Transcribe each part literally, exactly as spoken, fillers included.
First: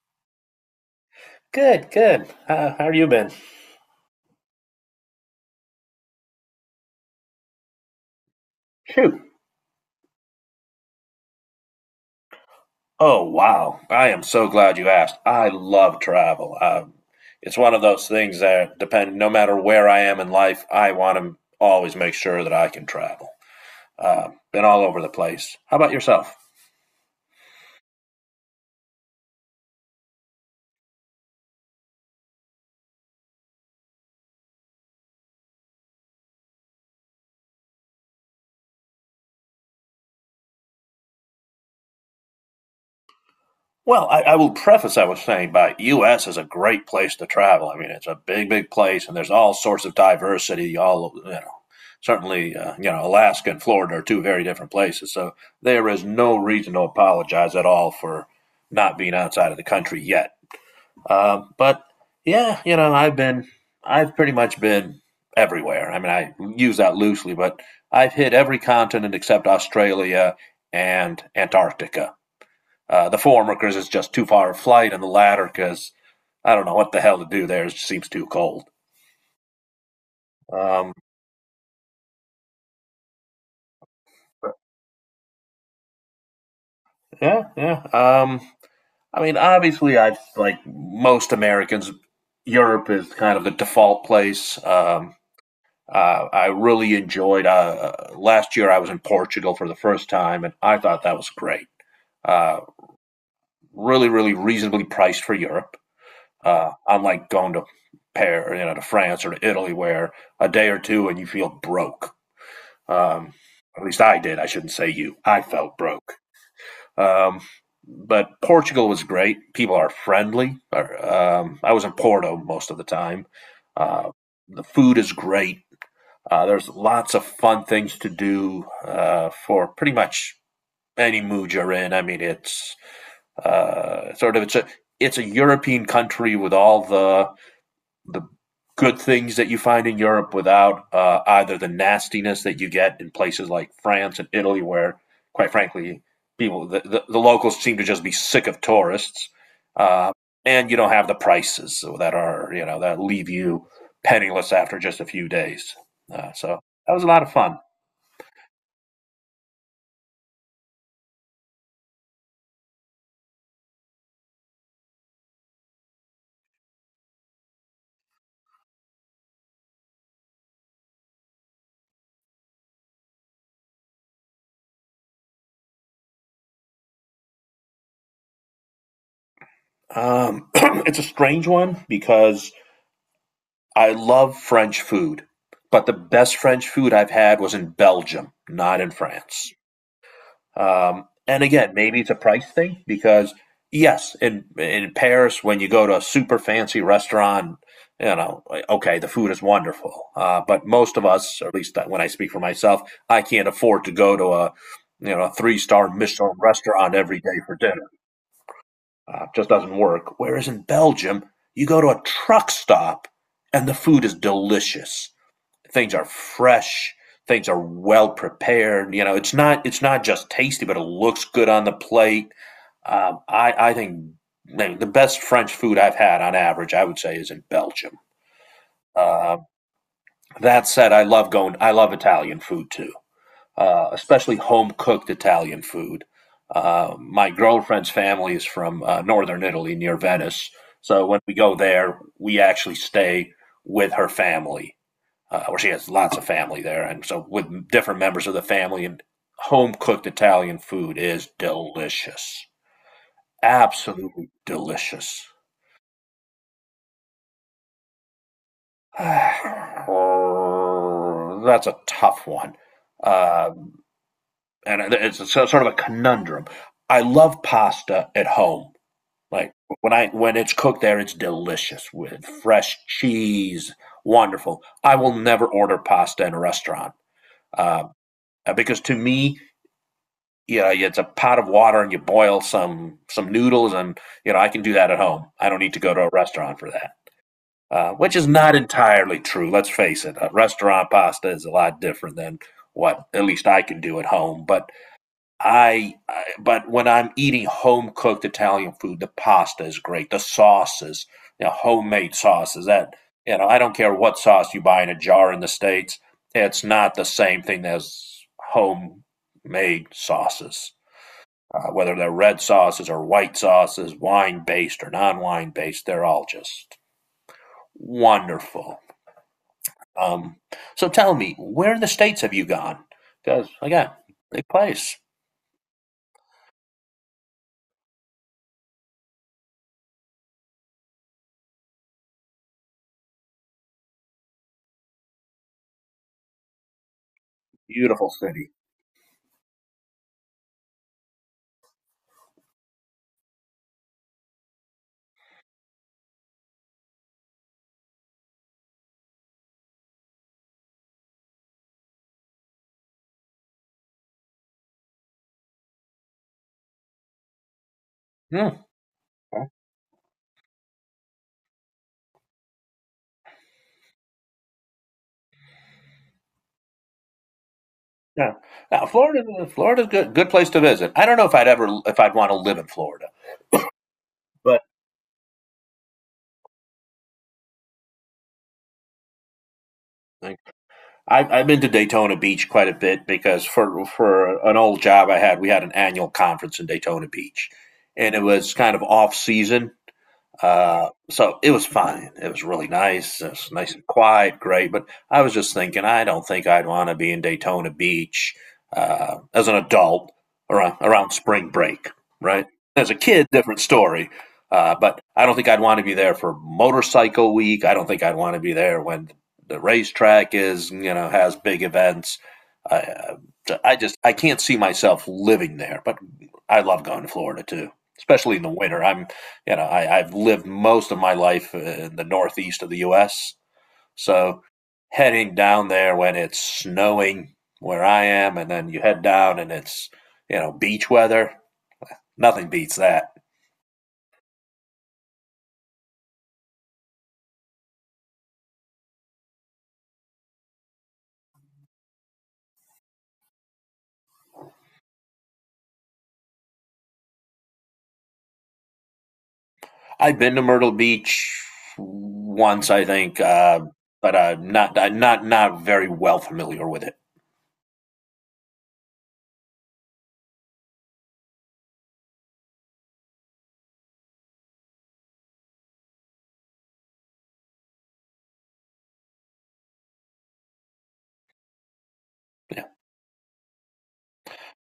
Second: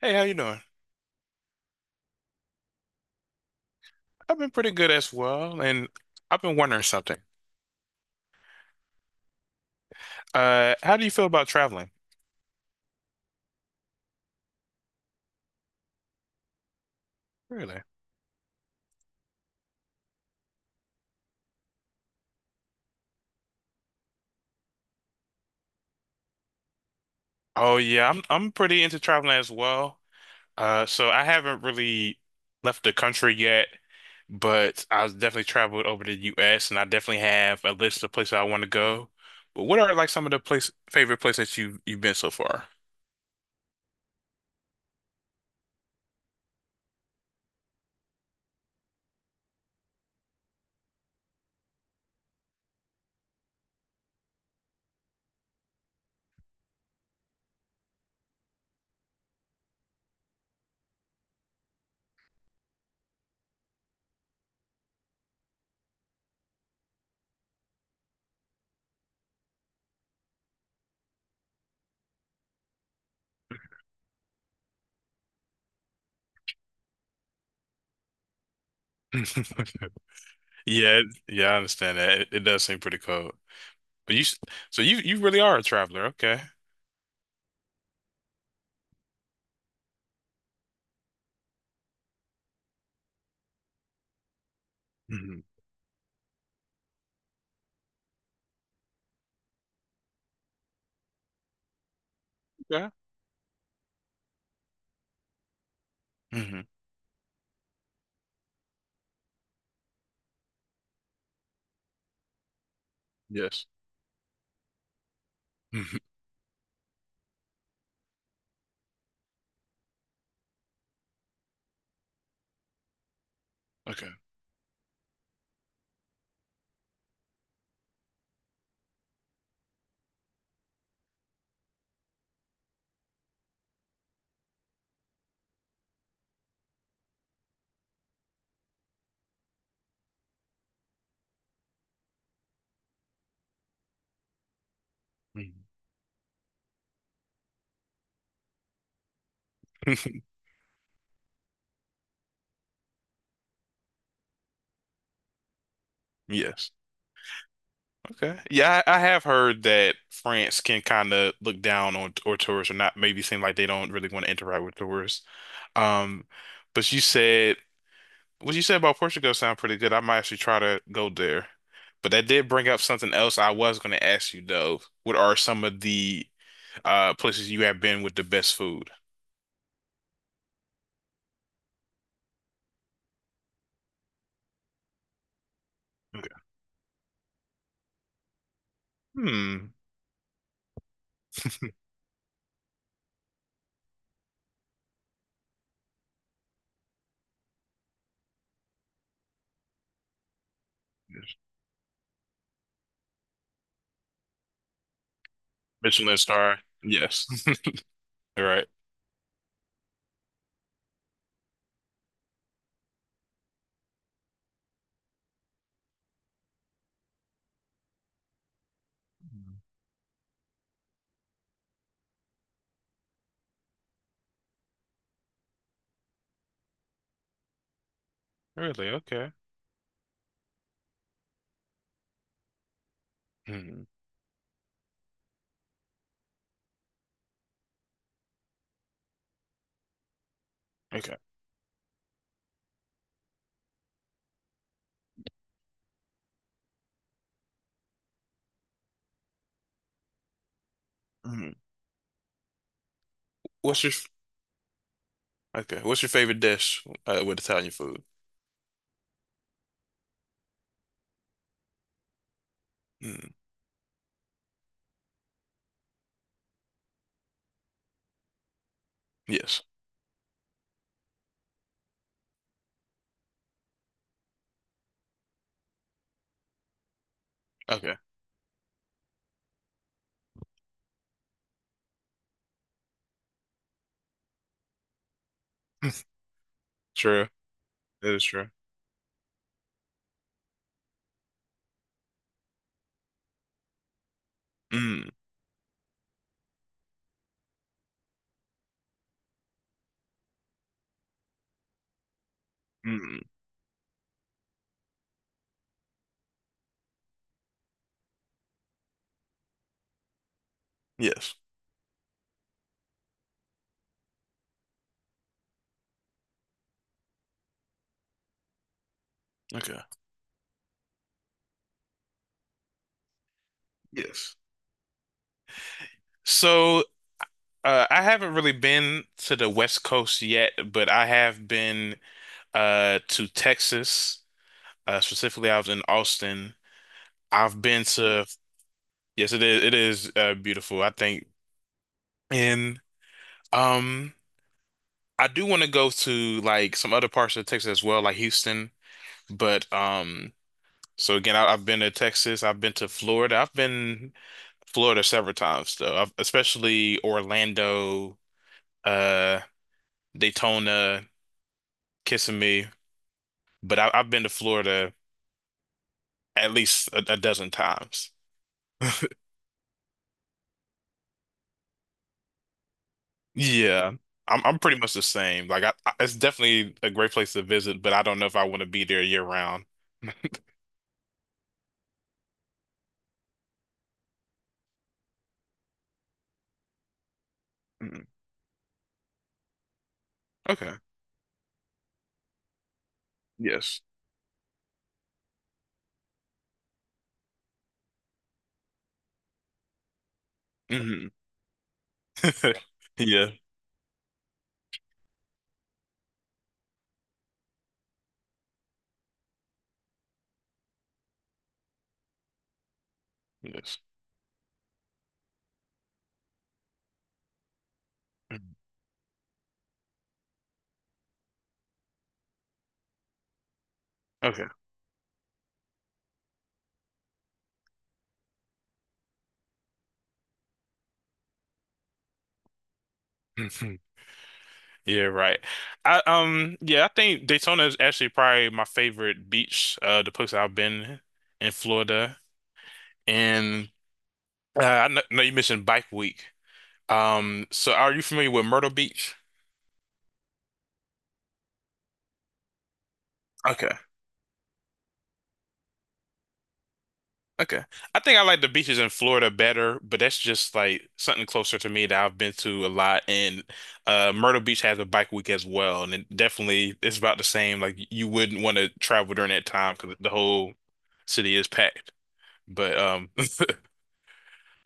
Hey, how you doing? Good, good. How how have you been? I've been pretty good as well, and I've been wondering something. Shoot. Uh, how do you feel about traveling? Oh, wow. I am so glad you asked. I love travel. Um, it's one of Really? those things that depend, no matter where I am in life, I want to always make sure that I can travel. Uh, been all over the place. How about yourself? Oh yeah, I'm I'm pretty into traveling as well. Uh, so I haven't really left the country yet, but I've definitely traveled over the U S and I definitely have a list of places I want to go. But what are like some of the place favorite places that you you've been so far? Well, I, I will preface I was saying by U S is a great place to travel. I mean, it's a big, big place, and there's all sorts of diversity. All you know, certainly, uh, you know, Alaska and Florida are two very different places. So there is no reason to apologize at all for not being outside of the country yet. Um, but yeah, you know, I've been, I've pretty much been everywhere. I mean, I use that loosely, but I've hit every continent except Australia and Antarctica. Uh, the former workers is just too far a flight, and the latter because I don't know what the hell to do there. It just seems too cold. Um, Yeah, it- yeah, I understand that. It, it does seem pretty cold. But you, s- so you you really are a traveler, okay? yeah, yeah. Um, I mean, obviously, I've like most Americans, Europe is kind of the default place. Um, hmm. uh, I really enjoyed. Uh, last year, I was in Portugal for the first time, and I thought that was great. Uh, Yeah. really, really reasonably priced for Europe. Mhm. Uh, unlike going to Paris, you know, to France or to Italy, where a day or two and you feel broke. Um, Yes. at least I did. I shouldn't say you. I felt Mhm. broke. Um, but Portugal was great. People are friendly. Um, I was in Porto most of the time. Okay. Uh, the food is great. Uh, there's lots of fun things to do uh, for pretty much any mood you're in. I mean, it's uh, sort of it's a it's a European country with all the the good things that you find in Europe without uh, either the nastiness that you get in places like France and Italy, where, quite Mhm. frankly, people the, the, the locals seem to just be sick of tourists, uh, and you don't have the prices that are you know that leave you penniless after just a few days. Uh, so Yes. that was a lot of fun. Okay. Yeah, I, I have heard that France can kind of look down on or tourists, or not maybe seem like they don't really want to interact with tourists. Um, but you said what you said about Portugal sound pretty good. I might actually try to go there. But that did bring up something else I was going to ask you though. What are some of the uh places you have been with the best food? Um, it's a strange one because I love French food, but the Okay. best French food I've had was in Belgium, not in France. Hmm. Um, and again, maybe it's a price thing because yes, in in Paris, when you go to a super fancy restaurant, you know, like, okay, the food is wonderful, uh, but most of us, or at least when I speak for myself, I can't afford to go to a you know a three star Michelin Michelin star. restaurant every Yes. day for dinner. All right. Uh, just doesn't work. Whereas in Belgium, you go to a truck stop and the food is delicious, things are fresh, things are well prepared, you know it's Mm. not it's not just tasty but it looks good on the plate. Um, I, I think the best French food I've had on average I would say is in Belgium. Really? Okay. Uh, that said, i love going I love Italian food too, uh, especially home cooked Italian food. Uh, my girlfriend's family is from uh, northern Italy near Venice, so Okay. when we go there we actually stay with her family, uh, where she has lots of family there, and so with different members of the family and home cooked Italian food is Mhm. delicious, What's your absolutely delicious. okay? What's your favorite dish uh, with Italian food? That's a tough one, Mm. uh, and it's a, so, sort of a conundrum. I love pasta at home. Like Yes. when I when it's cooked there, it's delicious with fresh cheese, wonderful. I will never order pasta in a restaurant, uh, Okay. because to me, you know, it's a pot of water and you boil some some noodles and you know I can do that at home. I don't need to go to a restaurant for that. True. Uh, That which is is true. not entirely true. Let's face it, a restaurant pasta is a lot different than what at least I can do at home. But Mm. I, I but when I'm eating home cooked Italian food, the pasta is great. The sauces, you know, homemade sauces that Mm. you know, I don't care what sauce you buy in a jar in the states. It's not the same thing as homemade sauces, Yes. uh, whether they're red sauces or white sauces, wine based or non wine based, they're all just wonderful. Okay. Um, so tell me, where in the states have you gone? Because again, Yes. big place, So uh, I haven't really been to the West Coast yet, but I have been uh, to Texas. Uh, specifically, I was in Austin. I've been beautiful to city. yes, it is. It is uh, beautiful. I think and um. I do want to go to like some other parts of Texas as well, like Houston. But um, so again, I, I've been to Texas, I've been to Florida, I've been Florida several times though, I've, especially Orlando, Hmm. uh, Okay. Daytona, Kissimmee. But I, I've been to Florida at least a, a dozen times. Yeah. Now Florida, Florida's a good, good place to visit. I don't know if I'd ever if I'd want to live in Florida, Yeah, I'm I'm but pretty much the same. Like I, I, it's definitely a great place to visit, but I don't know if I want to be there year round. like, I've I've been to Daytona Beach quite a bit because for for an old job I had, we had an annual conference in Daytona Beach, Mm, and it was kind of off season. okay. Uh, so it was fine. It was really nice. It was nice Yes. and quiet, great. But I was just thinking, I don't think I'd want to be in Daytona Beach uh, as an adult around Hmm. around spring break, right? As a kid, Yeah. different story. Uh, but I don't think I'd want to be there for motorcycle week. I don't think I'd want to be there when the racetrack is, you know, has big events. I, uh, I Yes. just I can't see myself living there. But I love going to Florida too, especially in the Mm, winter. I'm you know, I, I've lived most of my life in the northeast of the U S. So okay. heading down there when it's snowing where I am, and then you head down and it's you know beach weather, nothing beats that. Yeah, right. I um yeah, I think Daytona is actually probably my favorite beach, uh the place I've been in Florida. And uh, I kn- know you mentioned Bike Week. Um so are you familiar with Myrtle Beach? I've been to Myrtle Beach once, I think, uh, Okay. but I'm not I'm not not very well familiar with it. Okay. I think I like the beaches in Florida better, but that's just like something closer to me that I've been to a lot. And uh Myrtle Beach has a bike week as well, and it definitely it's about the same. Like you wouldn't want to travel during that time because the whole city is packed. Yeah. But um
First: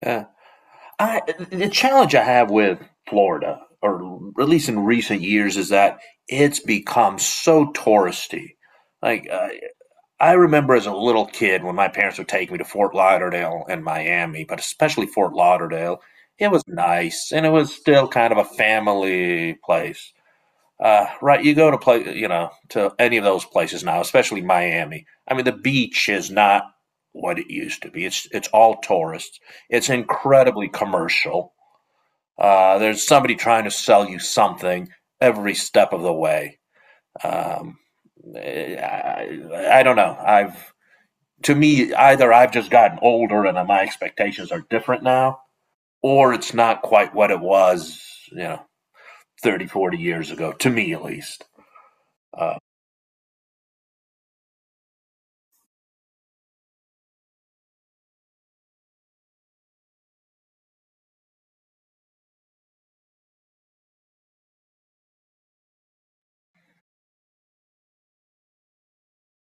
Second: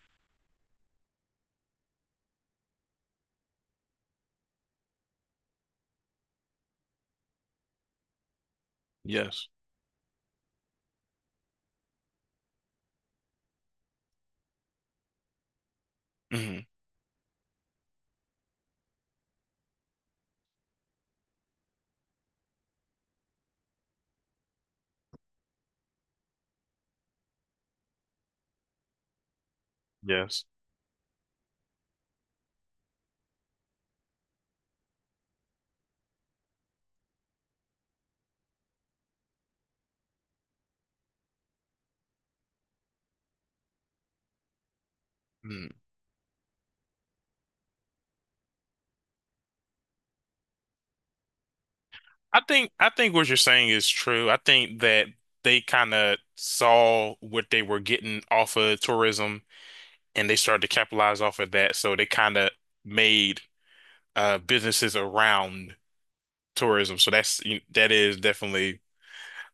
Uh, I The challenge I have with Florida, or at least in recent years, is that it's become so touristy. Like uh, yes. I remember as a little kid when my parents would take me to Fort Lauderdale and Miami, but especially Fort Lauderdale. It was Hmm. nice, and it was still kind of a family place. Uh, right, you go to play, you know, to any of those places now, especially Miami. I mean, the beach is not what it used to be. It's it's all tourists. It's Yes. incredibly commercial. Uh, there's somebody trying to sell you something every step of the way. Um, eh, I, I don't know. I've to me either I've just gotten older and my expectations are different now, Mm. or it's not quite what it was, you know, thirty, forty years ago. To me, at least. I Uh, think I think what you're saying is true. I think that they kind of saw what they were getting off of tourism and they started to capitalize off of that. So they kind of made uh, businesses around tourism. So that's you- that is definitely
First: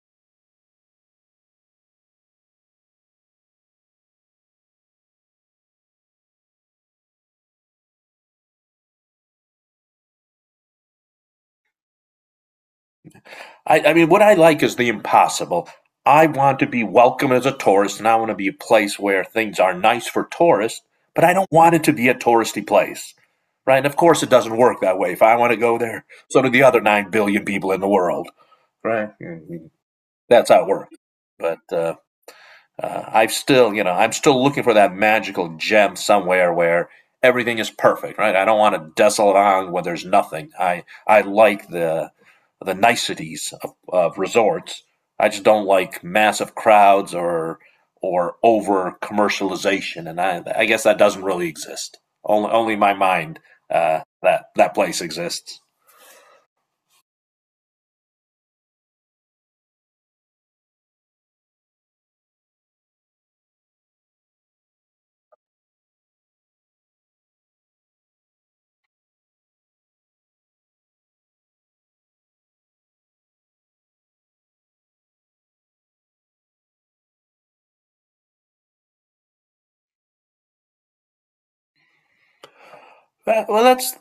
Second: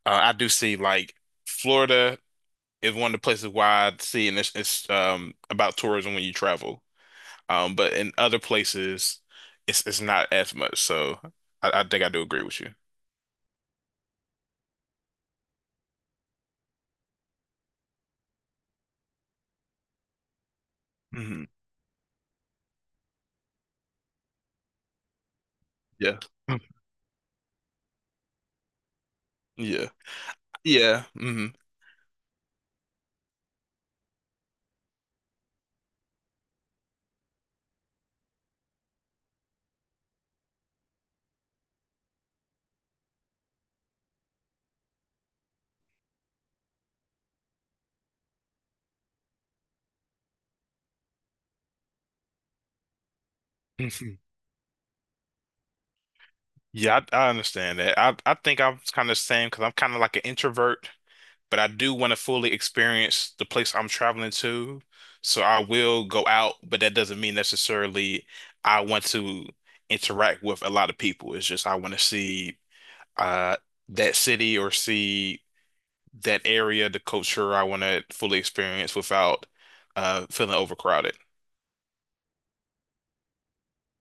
uh, I do see like Florida is one of the places where I see and it's, it's um about tourism when you travel. Um, but in other places, it's it's not as much. So I, I think I do agree with you. I, I mean, what I like is the impossible. I want to be welcome as a tourist, and I want to be a place where things are nice for tourists, but I Mhm. don't want it to be a touristy place, right? And of course, it doesn't work that way. If I want to go there, Yeah. so do Mm. the other nine billion people in the world, right? Mhm. Yeah. That's how it works. Yeah. Hmm. But uh, uh, I've still, you know, I'm still looking for that magical gem somewhere where everything is perfect, right? I don't want a desolate island where there's nothing. I I like the the niceties of, of resorts. I just don't like massive crowds or or over commercialization, and I I guess that doesn't really exist. Only only in my mind uh, that that place exists. Yeah, I, I understand that. I, I think I'm kind of the same because I'm kind of like an introvert, but I do want to fully experience the place I'm traveling to. So I will go out, but that doesn't mean necessarily I want to interact with a lot of people. It's just I want to see uh that city or see that area, the culture I want to fully experience without uh feeling overcrowded. Well, well, that's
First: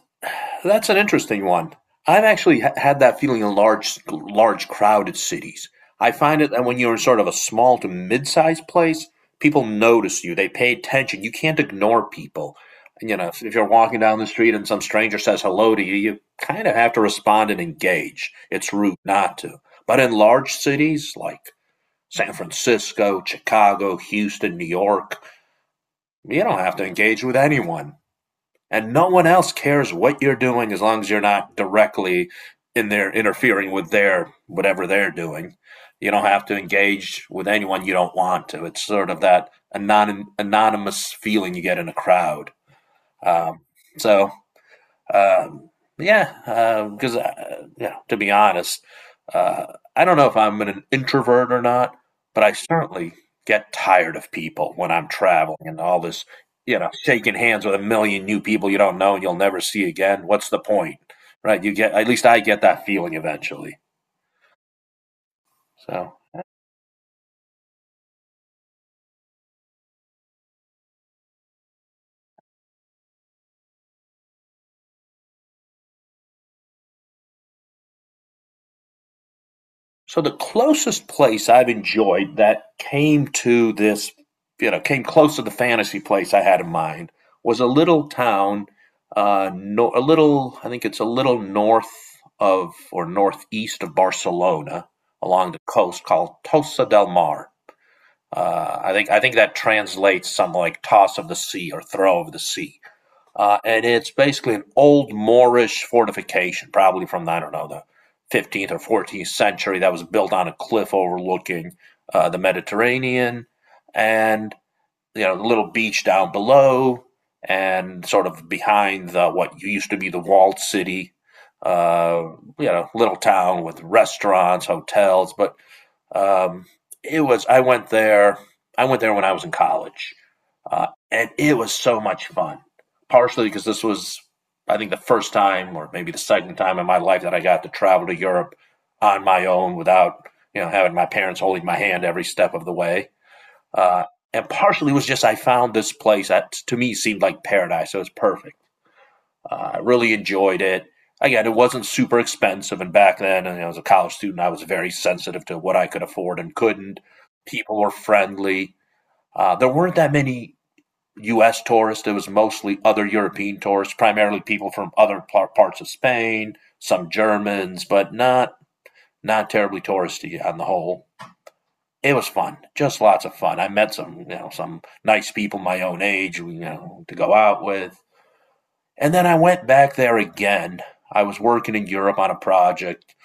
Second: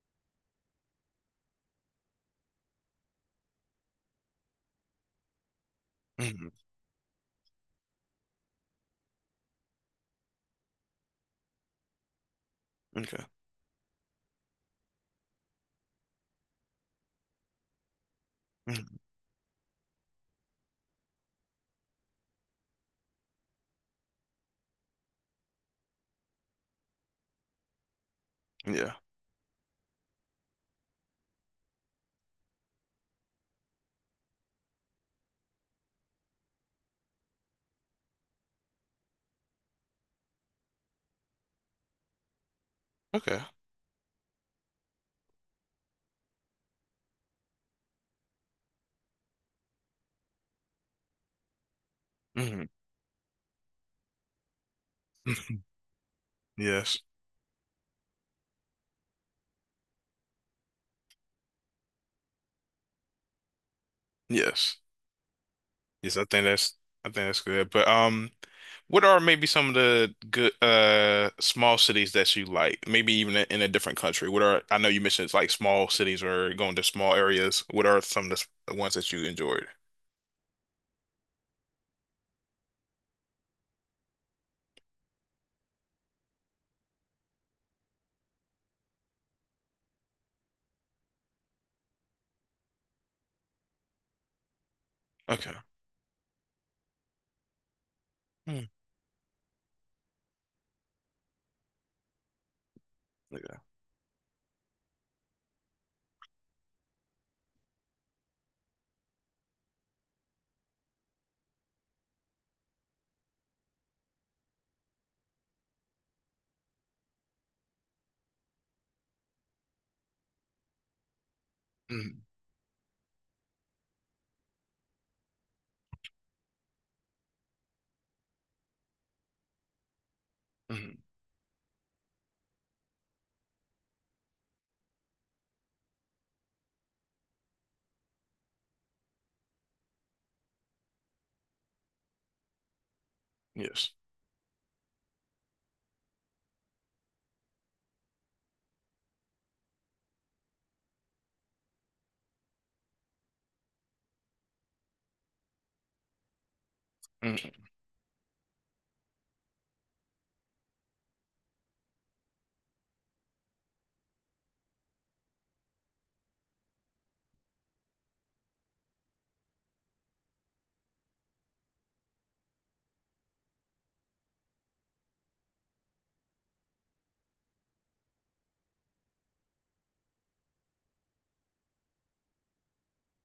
That's an interesting one. I've actually ha- had that feeling in large, large crowded cities. I find it Mhm. that when you're in sort of a small to mid-sized place, people notice you. They pay attention. You can't ignore people. You Okay. know, if, if you're walking down the street and some stranger says hello to you, you kind of have to respond and engage. It's rude Mhm. not to. But in large cities like San Francisco, Chicago, Houston, New York, you don't have to engage with anyone. And Yeah. no one else cares what you're doing as long as you're not directly in there interfering with their whatever they're doing. You don't have to engage with anyone you don't want to. It's sort of that anon- anonymous feeling you get in a crowd. Okay. Um, so um, yeah, because um, uh, yeah, to be honest, uh, I don't know if I'm an introvert or not, but I Mhm. certainly get tired of people when I'm traveling and all this, you know, Yes. shaking hands with a million new people you don't know and you'll never see again. What's the point, right? You get at least I get that feeling eventually. Yes. So. Yes, I think that's I think that's good. But um what are maybe some of the good uh small cities that you like? Maybe even in a different country. What are I know you mentioned it's like small cities or going to small areas. What are some of the s- the ones that you enjoyed? So the closest place I've enjoyed that came to this, you know, came close to the fantasy place I had in mind was a little town, uh, no, a little, I think it's a little north of or northeast of Barcelona Okay. along the coast called Tossa del Mar. Mm, Uh, I think I think that translates something like toss of the sea or throw of the sea. yeah. Uh, and it's basically an old Moorish fortification, probably from, I don't know, the fifteenth or fourteenth century, that was built on a cliff overlooking uh, the Mediterranean. And, you know, the little beach down below and sort of behind the, what used to be the walled city. Mm, Uh, you know, Little town with restaurants, hotels, but um, it was. I went there. I went there when I was in college, uh, mm, and it was so much fun. Partially because this was, I think, the first time or maybe the second time in my life that I got to travel to Europe on my own without you know having my parents holding my hand every step of the way. yes. Uh, and partially was just I found this place that to me seemed like paradise. So it was perfect. Uh, I really enjoyed it. Again, it wasn't super expensive, and back then, you know, as a college student, I was very sensitive to what I could afford and couldn't. Mm, People were friendly. Uh, there weren't that many U S tourists. It was mostly other European tourists, primarily people from other parts of Spain, some Germans, but not not terribly touristy on the whole. It was fun, just lots of fun. I met some you know some nice people my own age, you know, to go out with. And then I went back there again. I was working in Europe on a project,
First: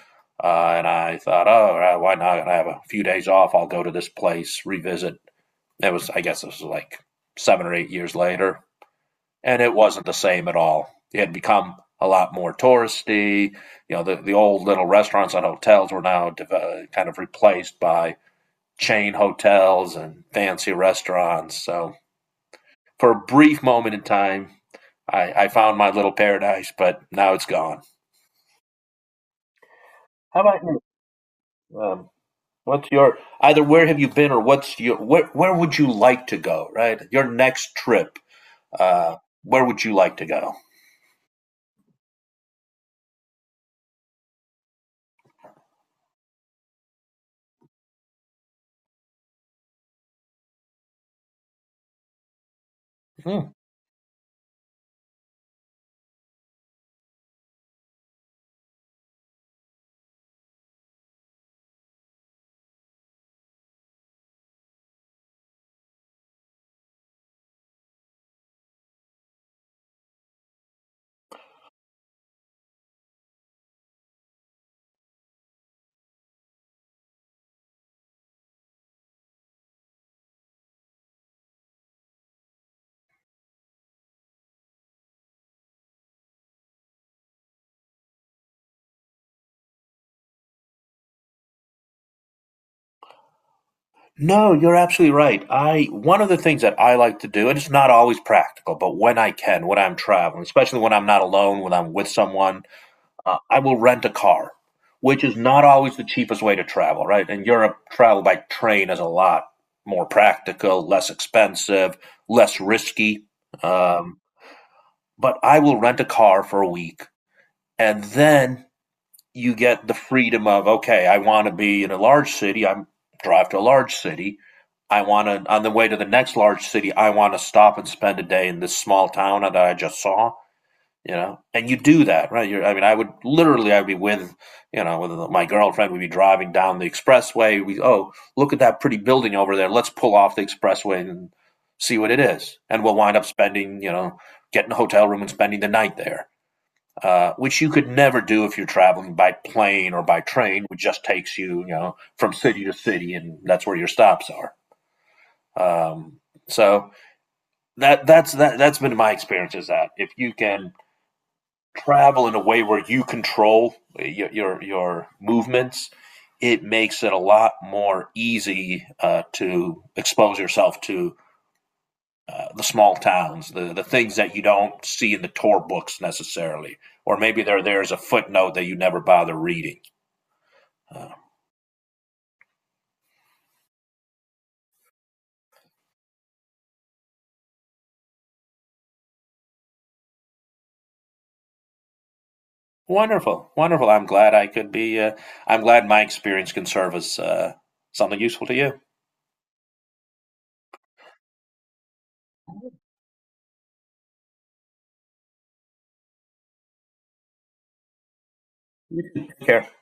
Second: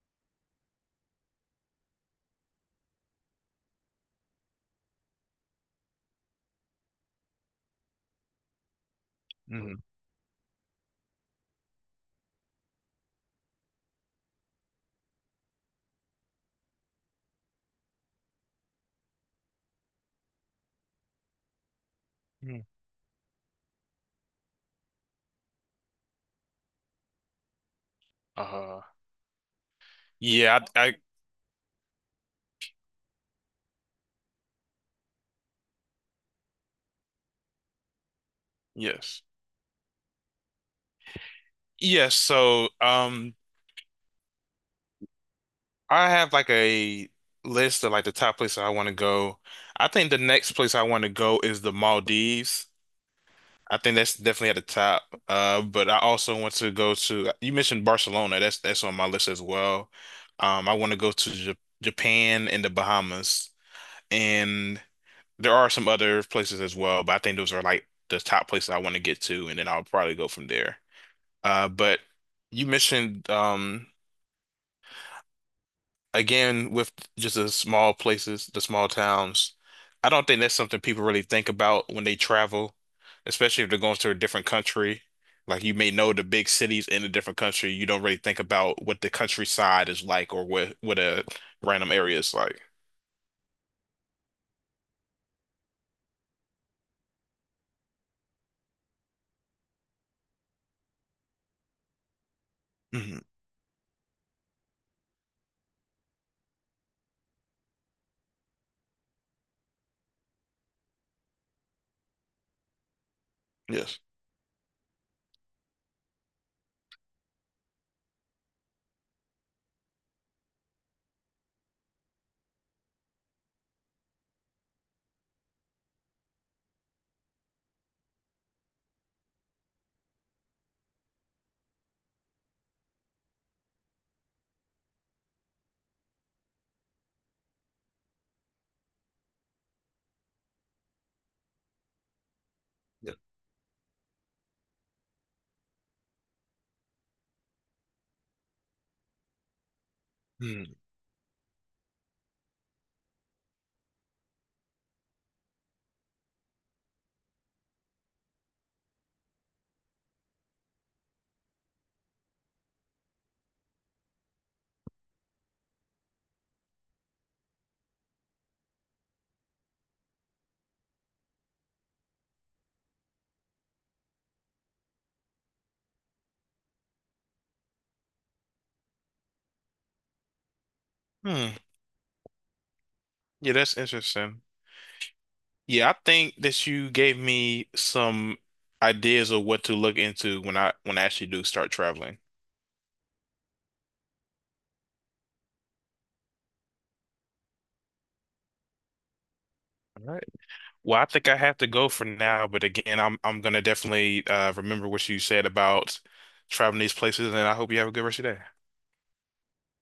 uh, and I thought, oh, right, why not? I have a few days off. I'll go to this place, revisit. It was, I guess, this was like seven or eight years later, and it mm, wasn't the same at all. It had become a lot more touristy. You know, the, the old little restaurants and hotels were now deve- uh, kind of replaced by chain hotels and fancy restaurants. So mm. for a brief moment in time, I, I found my little paradise, but now it's gone. Uh, How yeah, about you? I, I Um, what's your either where have you been or what's your where where would you like to go? Right, your next trip. Uh, yes. where would you like to go? Yes, so um I have like a list of like the top places I want to go. I think the next place I want to go is the Maldives. Hmm. I think that's definitely at the top. Uh, but I also want to go to, you mentioned Barcelona. That's that's on my list as well. Um, I want to go to J Japan and the Bahamas. And there are some other places as well, but I think those are like the top places I want to get to, and then I'll probably go from there. Uh, but you mentioned um again with just the small places, the small towns, I don't think that's something people really think about when they travel, especially if they're going to a different country. Like you may know the big cities in a different country, you don't really think about what the countryside is like or what what a random area is like. No, you're absolutely right. I One of the things that I like to do, and it's not always practical, but when I can, when I'm traveling, especially when I'm not alone, when I'm with someone, Hmm. uh, I will rent a car, which is not always the cheapest way to travel, right? In Europe, travel by train is a lot more practical, less expensive, less risky. Yes. Um, but I will rent a car for a week, and then you get the freedom of okay, I want to be in a large city. I'm drive to a large city. I want to on the way to the next large city. I want to stop and spend a day in this small town that I just saw. You know, and you do that, right? You're, I mean, I would literally, I'd be with, you know, with my girlfriend. We'd be driving down the expressway. We, oh, look at that pretty building over there. Let's pull off the expressway and see what it is. And we'll Yeah. wind up spending, you know, getting a hotel room and spending the night there, uh, which you could never do if you're traveling by plane or by train, Hmm. which just takes you, you know, from city to city, and that's where your stops are. Um, so that that's that that's been my experience is that if you can travel in a way where you control your your, your movements, it makes it a lot more easy uh, to expose yourself to uh, the small towns, the, the things that you don't see in the tour books necessarily, or maybe they're there as a footnote that you never bother reading. Uh, Hmm. Yeah, that's interesting. Yeah, I think that you gave me some ideas of what to look into when I when I actually do start traveling. Wonderful, wonderful. I'm glad I could be. Uh, I'm glad my experience can serve as uh, something useful to you. All right. Well, I think I have to go for now, but again, I'm I'm gonna definitely uh, remember what you said about traveling these places, and I hope you have a good rest of your day. Take care.